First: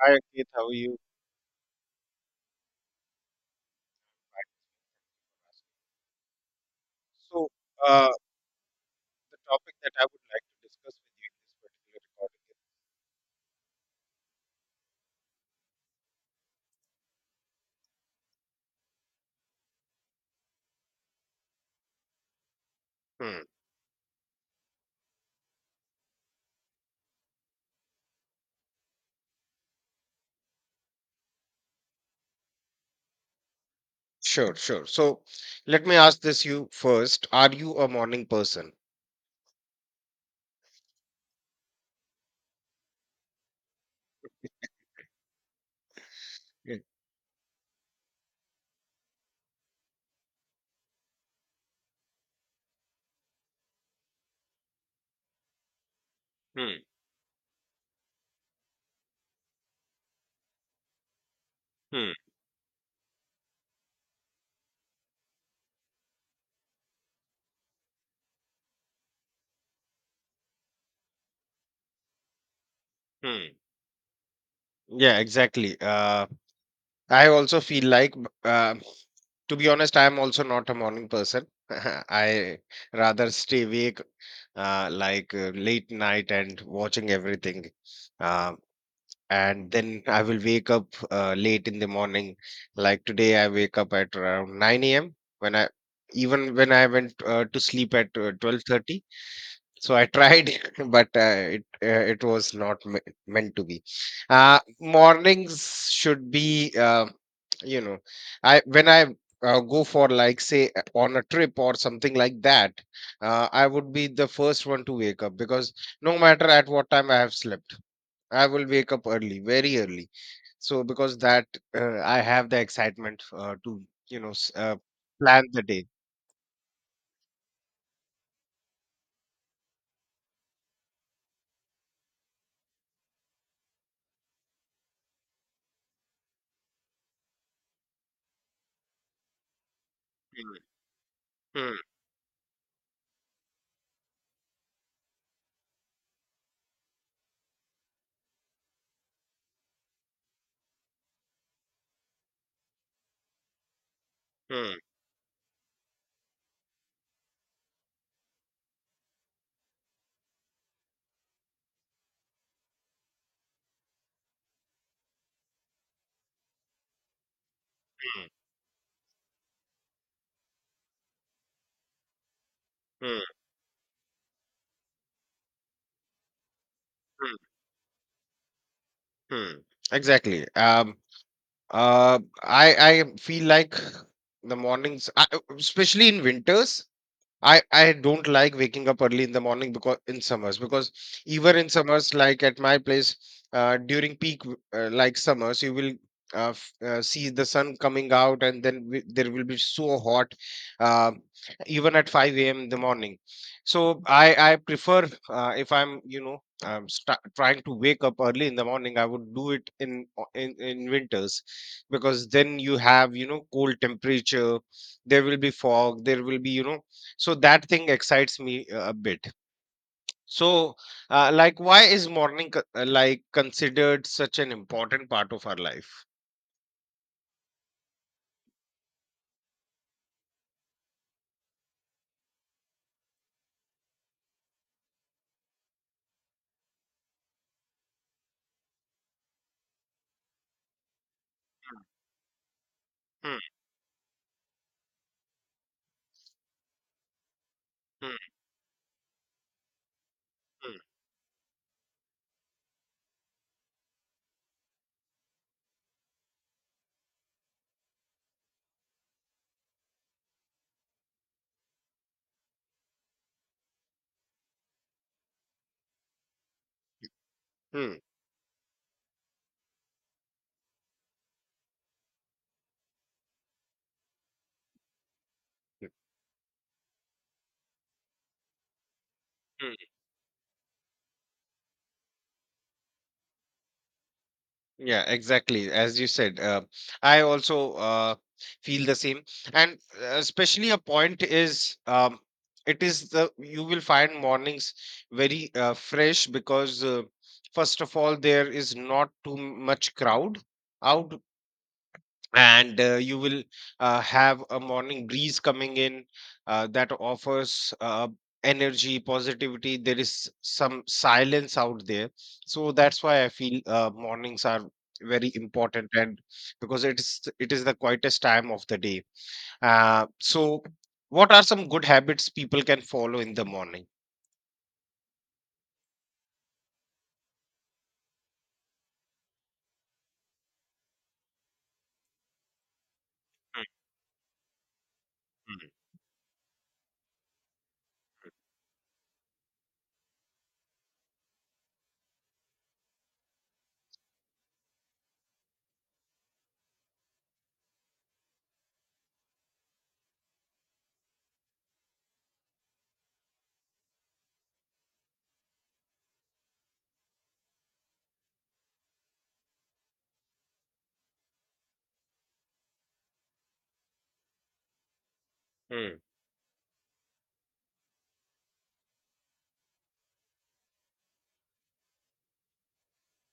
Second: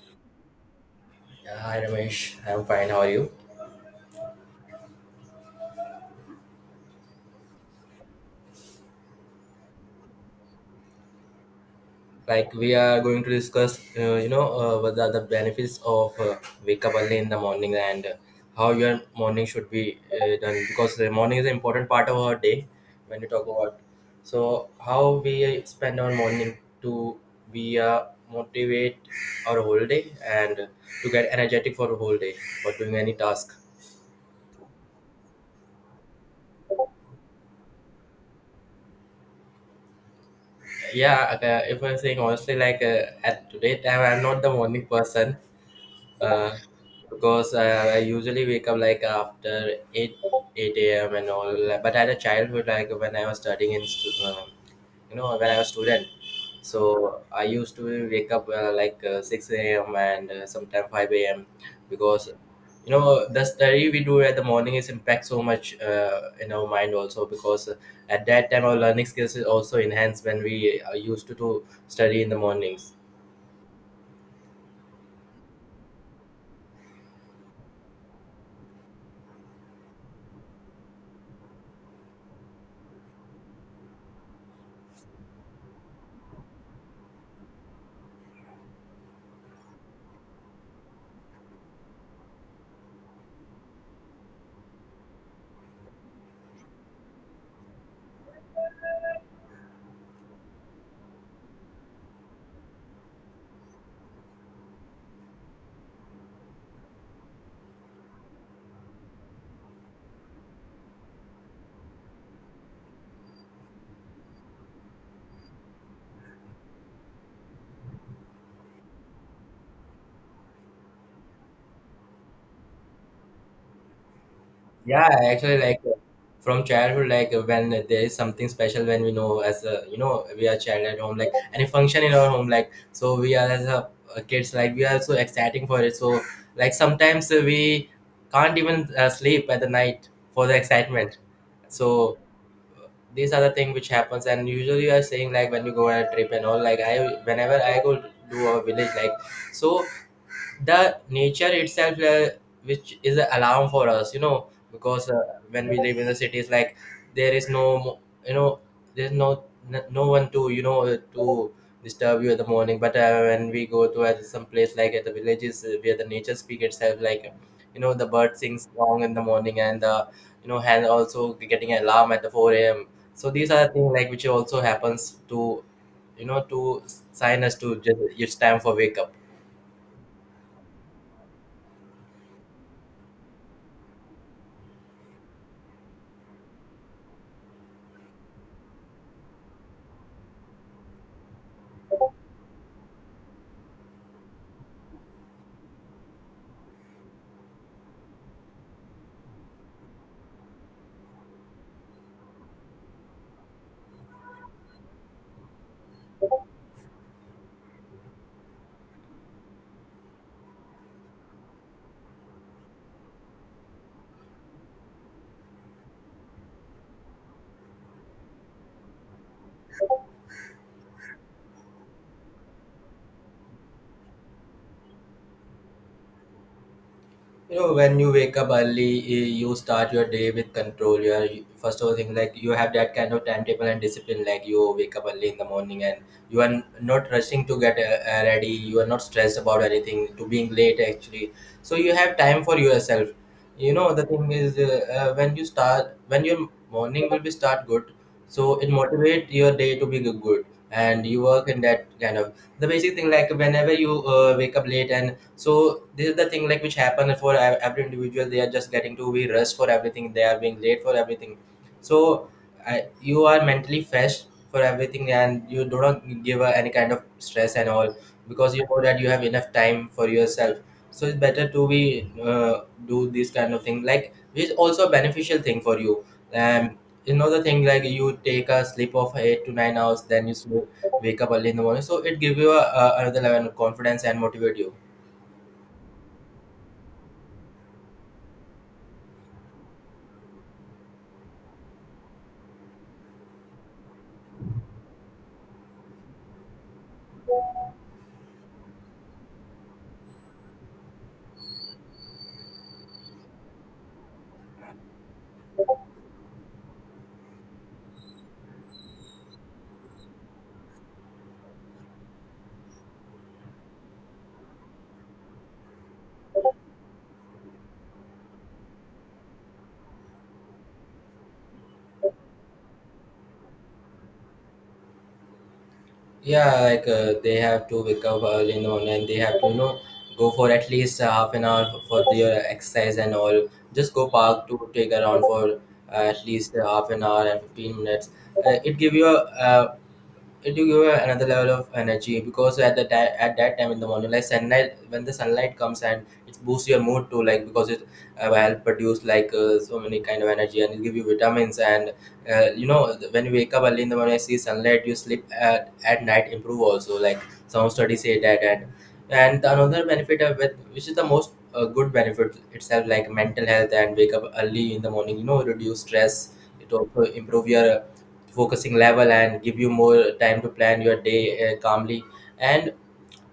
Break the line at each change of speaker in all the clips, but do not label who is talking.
Hi, Ankit. How are you?
Yeah, hi Ramesh, I'm fine. How are you?
So, uh, the topic that I would like to discuss with you in this particular
Like we are going to discuss, what are the benefits of wake up early in the morning and how your morning should be done because the morning is an important part of our day when we
Hmm.
talk about. So how we spend our morning to be motivate our whole day and to get energetic for the whole day for doing any task.
Sure, sure. Let me ask this you first. Are you a morning person?
Yeah, okay, if I'm saying honestly, like at today time, I'm not the morning person, uh,
Hmm.
because I usually wake up like after 8 a.m. and all. But I had a childhood like when I was studying in, stu- you know, when I was student.
Hmm.
So I used to wake up like 6 a.m. and sometimes 5 a.m.
Hmm.
because the study we do at the morning is impact so much in our mind also because at that time our learning skills is also enhanced when we are used to do study in the mornings.
Hmm. Yeah, exactly. I also feel like, to be honest, I am also not a morning person. I rather stay awake, late night and watching everything. Um, and then I will wake up late in the morning. Like today, I wake up at around 9 a.m. when I even when I went to sleep at 12:30. So I tried, but it was not meant to be. Mornings should be, you know, I when I go for like say on a trip or something like that, I would be the first one to wake up because no matter at what time I have slept. I will wake up early, very early. So because that I have the excitement to you know s- uh,
Yeah,
plan
actually,
the
like
day.
from childhood, like when there is something special, when we know as a we are child at home, like any function in our home, like so we are as a, kids, like we are so exciting for it. So like sometimes we can't even sleep at the night for the excitement.
Hmm,
So these are the things which happens, and usually you are saying like when you go on a trip and all, like I whenever I go do a village, like so the nature itself, which is an alarm for us,
hmm, hmm,
because when we live in the cities, like there is no mo- you know there's no no one to to disturb you in the morning, but when we go to some place like at the villages, where the nature speak itself, like the bird sings song in the morning, and the, and also getting an alarm at the 4 a.m.
hmm, hmm,
So these are things like which also happens to, to
hmm,
sign us to just it's time for wake up.
hmm. Exactly. Uh. I I feel like the mornings, especially in winters. I don't like waking up early in the morning because in summers because even in summers like at my place during peak like summers you will see the sun coming out and then there will be so hot uh, even at 5 a.m. in the morning, so I prefer if I'm you know sta trying to wake up early in the morning I would do it in o- in in winters, because then you have, you know, cold temperature, there will be fog, there will be, you know. So that thing excites me a bit. So like why is morning like considered such an important part of our life?
When you wake up early, you start your day with control. You are first of all thing like you have that kind of timetable and discipline, like you wake up early in the morning and you are not rushing to get ready. You are not stressed about anything to being late actually, so you have time for yourself.
Hmm,
The thing is, when your morning will be start good,
hmm,
so it motivate your day to be good,
hmm,
and you work in that kind of. The basic thing like whenever you wake up late, and so this is the thing like which happen for every individual. They are just getting to be rushed for everything, they are being late for everything. So you are mentally fresh for everything, and you do not give any kind of stress and all
hmm,
because you know that you have enough time for yourself, so it's better to be, do this kind of thing like it's also a beneficial thing for
hmm,
you. um another thing, like you take a sleep of eight to nine
hmm.
hours then you sleep, wake up early in the morning, so it give you another level of confidence and motivate you.
Yeah, exactly, as you said, I also feel the same. And especially a point is, it is, the, you will find mornings very fresh because first of all there is not too much crowd out. And you will have a morning breeze coming in that offers energy, positivity, there is some silence out there. So that's why I feel mornings are very important. And because it is, it is the quietest time of the day. So what are some good habits people can follow in the morning?
Yeah, like they have to wake up early in the morning, and they have to, go for at least half an hour for their exercise and all. Just go park to take around for
Hmm,
at least half an hour and 15 minutes. It give you it will give you another level of energy because at the at that time in the morning like sunlight, when the sunlight comes and it boosts your mood too, like because it will help produce like so many kind of energy, and it give you vitamins. And when you wake up early in the morning and see sunlight, you sleep at, night improve also, like some studies say that. And the another benefit of it, which is the most good benefit itself like mental health, and wake up early in the morning, reduce
hmm,
stress. It also improve your focusing level and give you more time to plan your day calmly, and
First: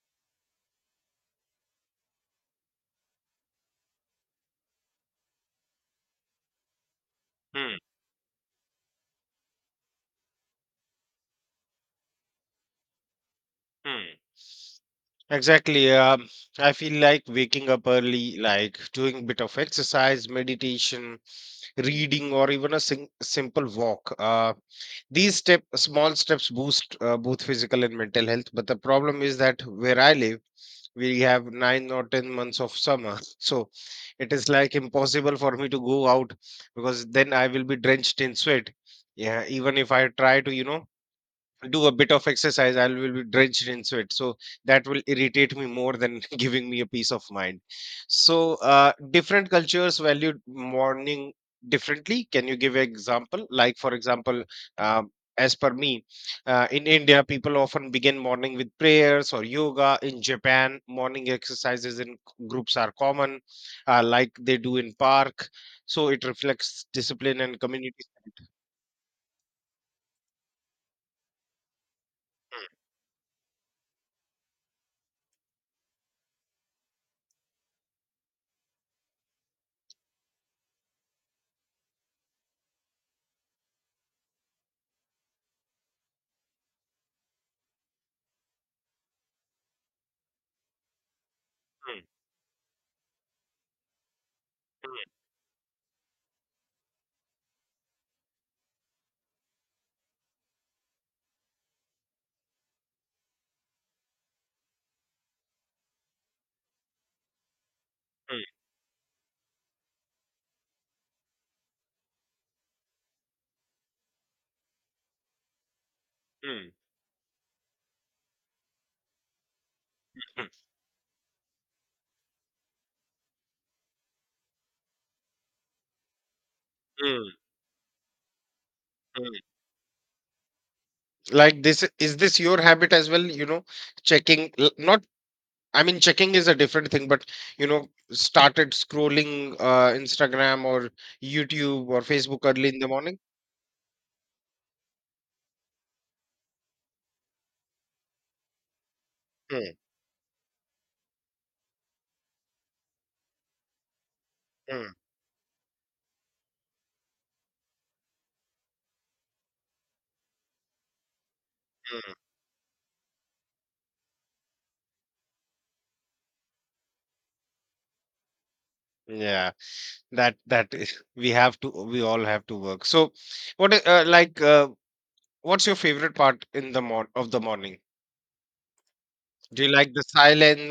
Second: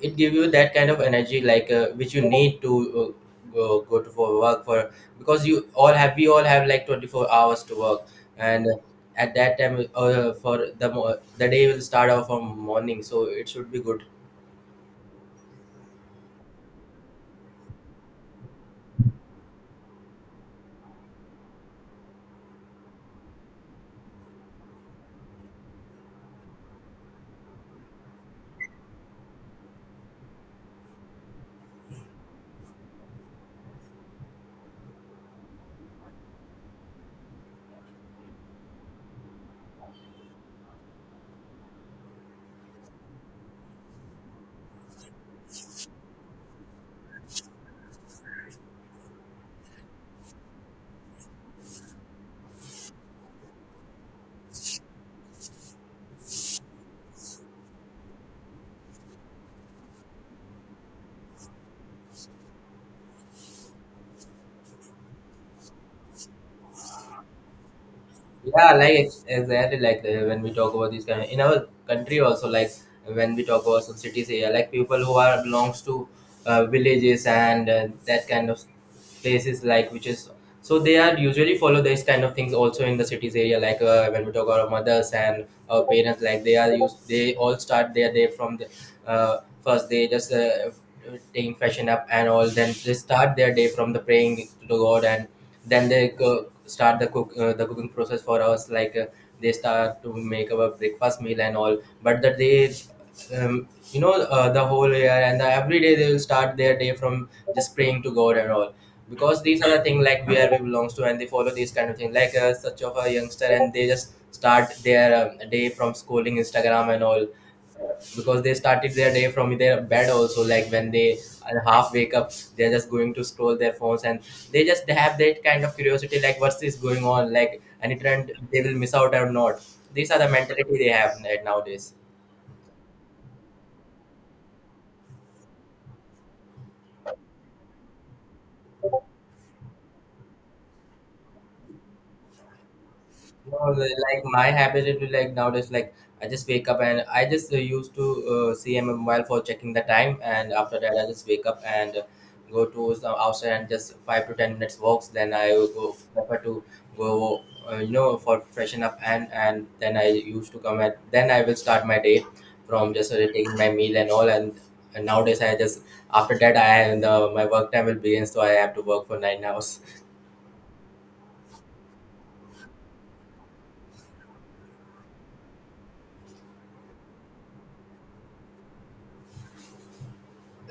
it give you that kind of energy, like which you need to go to for work for, because you all have we all have like 24 hours
hmm,
to work. And at that time, the day will start off from morning, so it should be good.
hmm. Exactly. I feel like waking up early, like doing bit of exercise, meditation, reading or even a simple walk, these step small steps boost both physical and mental health. But the problem is that where I live we have 9 or 10 months of summer so it is like impossible for me to go out because then I will be drenched in sweat. Yeah, even if I try to, you know, do a bit of exercise, I will be drenched in sweat. So that will irritate me more than giving me a peace of mind. So different cultures value morning differently. Can you give an example? Like for example, um, as per me, in India, people often begin morning with prayers or yoga. In Japan, morning exercises in groups are common, like they do in park. So it reflects discipline and community.
Yeah, like exactly, like when we talk about this kind of, in our country also, like when we talk about some cities here, like people who are belongs to villages and that kind of places like which is, so they are usually follow these kind of things also in the cities area, like when we talk about our mothers and our parents, like they are used they all start their day from the, first they just taking fashion
Mm,
up and all, then they start their day from the praying to the god, and then they go start the cooking process for us, like they start to make our breakfast meal and all. But the day, um, the whole year and every day they will start their day from just praying to god
mm,
and all, because these are the thing like where we belongs to. And they follow these kind of thing like such of a youngster, and they just start their day from scrolling
mm,
Instagram and all, because they started their day from their bed
mm,
also,
mm,
like when they are half wake up, they're just going to scroll their phones. And they just have that kind of curiosity like what's this going
mm,
on, like any trend they will miss out or
mm.
not. These are the mentality they have
Like, this
nowadays.
is this your habit as well, you know, checking, not, I mean checking is a different thing, but you know, started scrolling Instagram or YouTube or Facebook early in the morning?
No, like my habit, it will like nowadays, like I just wake up and I just used to see my mobile for checking
Hmm,
the time, and after that I just wake up and go to some outside and just 5 to 10 minutes
hmm,
walks, then I will go prefer to go for freshen up. And then I used to come at, then I will start my
hmm.
day from just taking my meal and all. And nowadays I just, after that, I the my work time will begin, so I have to work for nine
Yeah,
hours
that, that is, we have to, we all have to work. So what i- uh, like uh, what's your favorite part in the of the morning? Do you like the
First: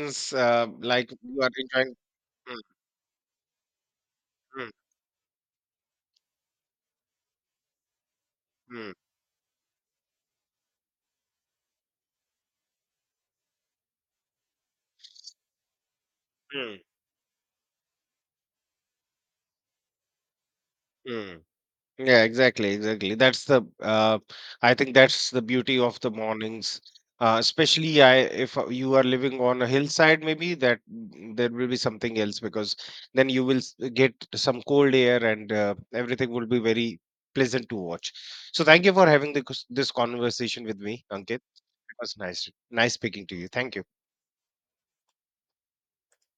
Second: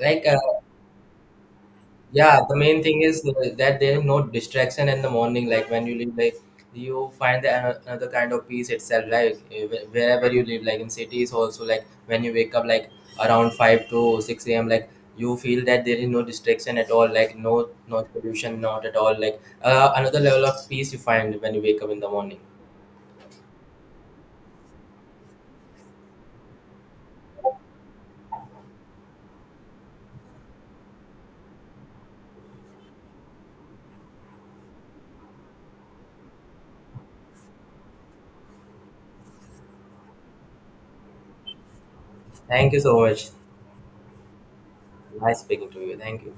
like uh,
like you are enjoying?
Yeah,
Hmm,
the main thing is that there is no
hmm,
distraction in the morning. Like when you live, like you find another kind of peace
hmm,
itself. Like wherever you live, like in cities also, like when you wake up, like around five to six a.m., like you feel that there is no
hmm,
distraction at all. Like no, no pollution, not at all. Like another level of peace you
hmm.
find when you wake up in the
Yeah,
morning.
exactly, exactly. That's the I think that's the beauty of the mornings. Especially I, if you are living on a hillside, maybe that mm, there will be something else because then you will get some cold air and everything will be very pleasant to watch. So thank you for having this conversation with me, Ankit. It was nice,
Thank you
nice
so
speaking
much.
to you. Thank you.
Nice speaking to you. Thank you.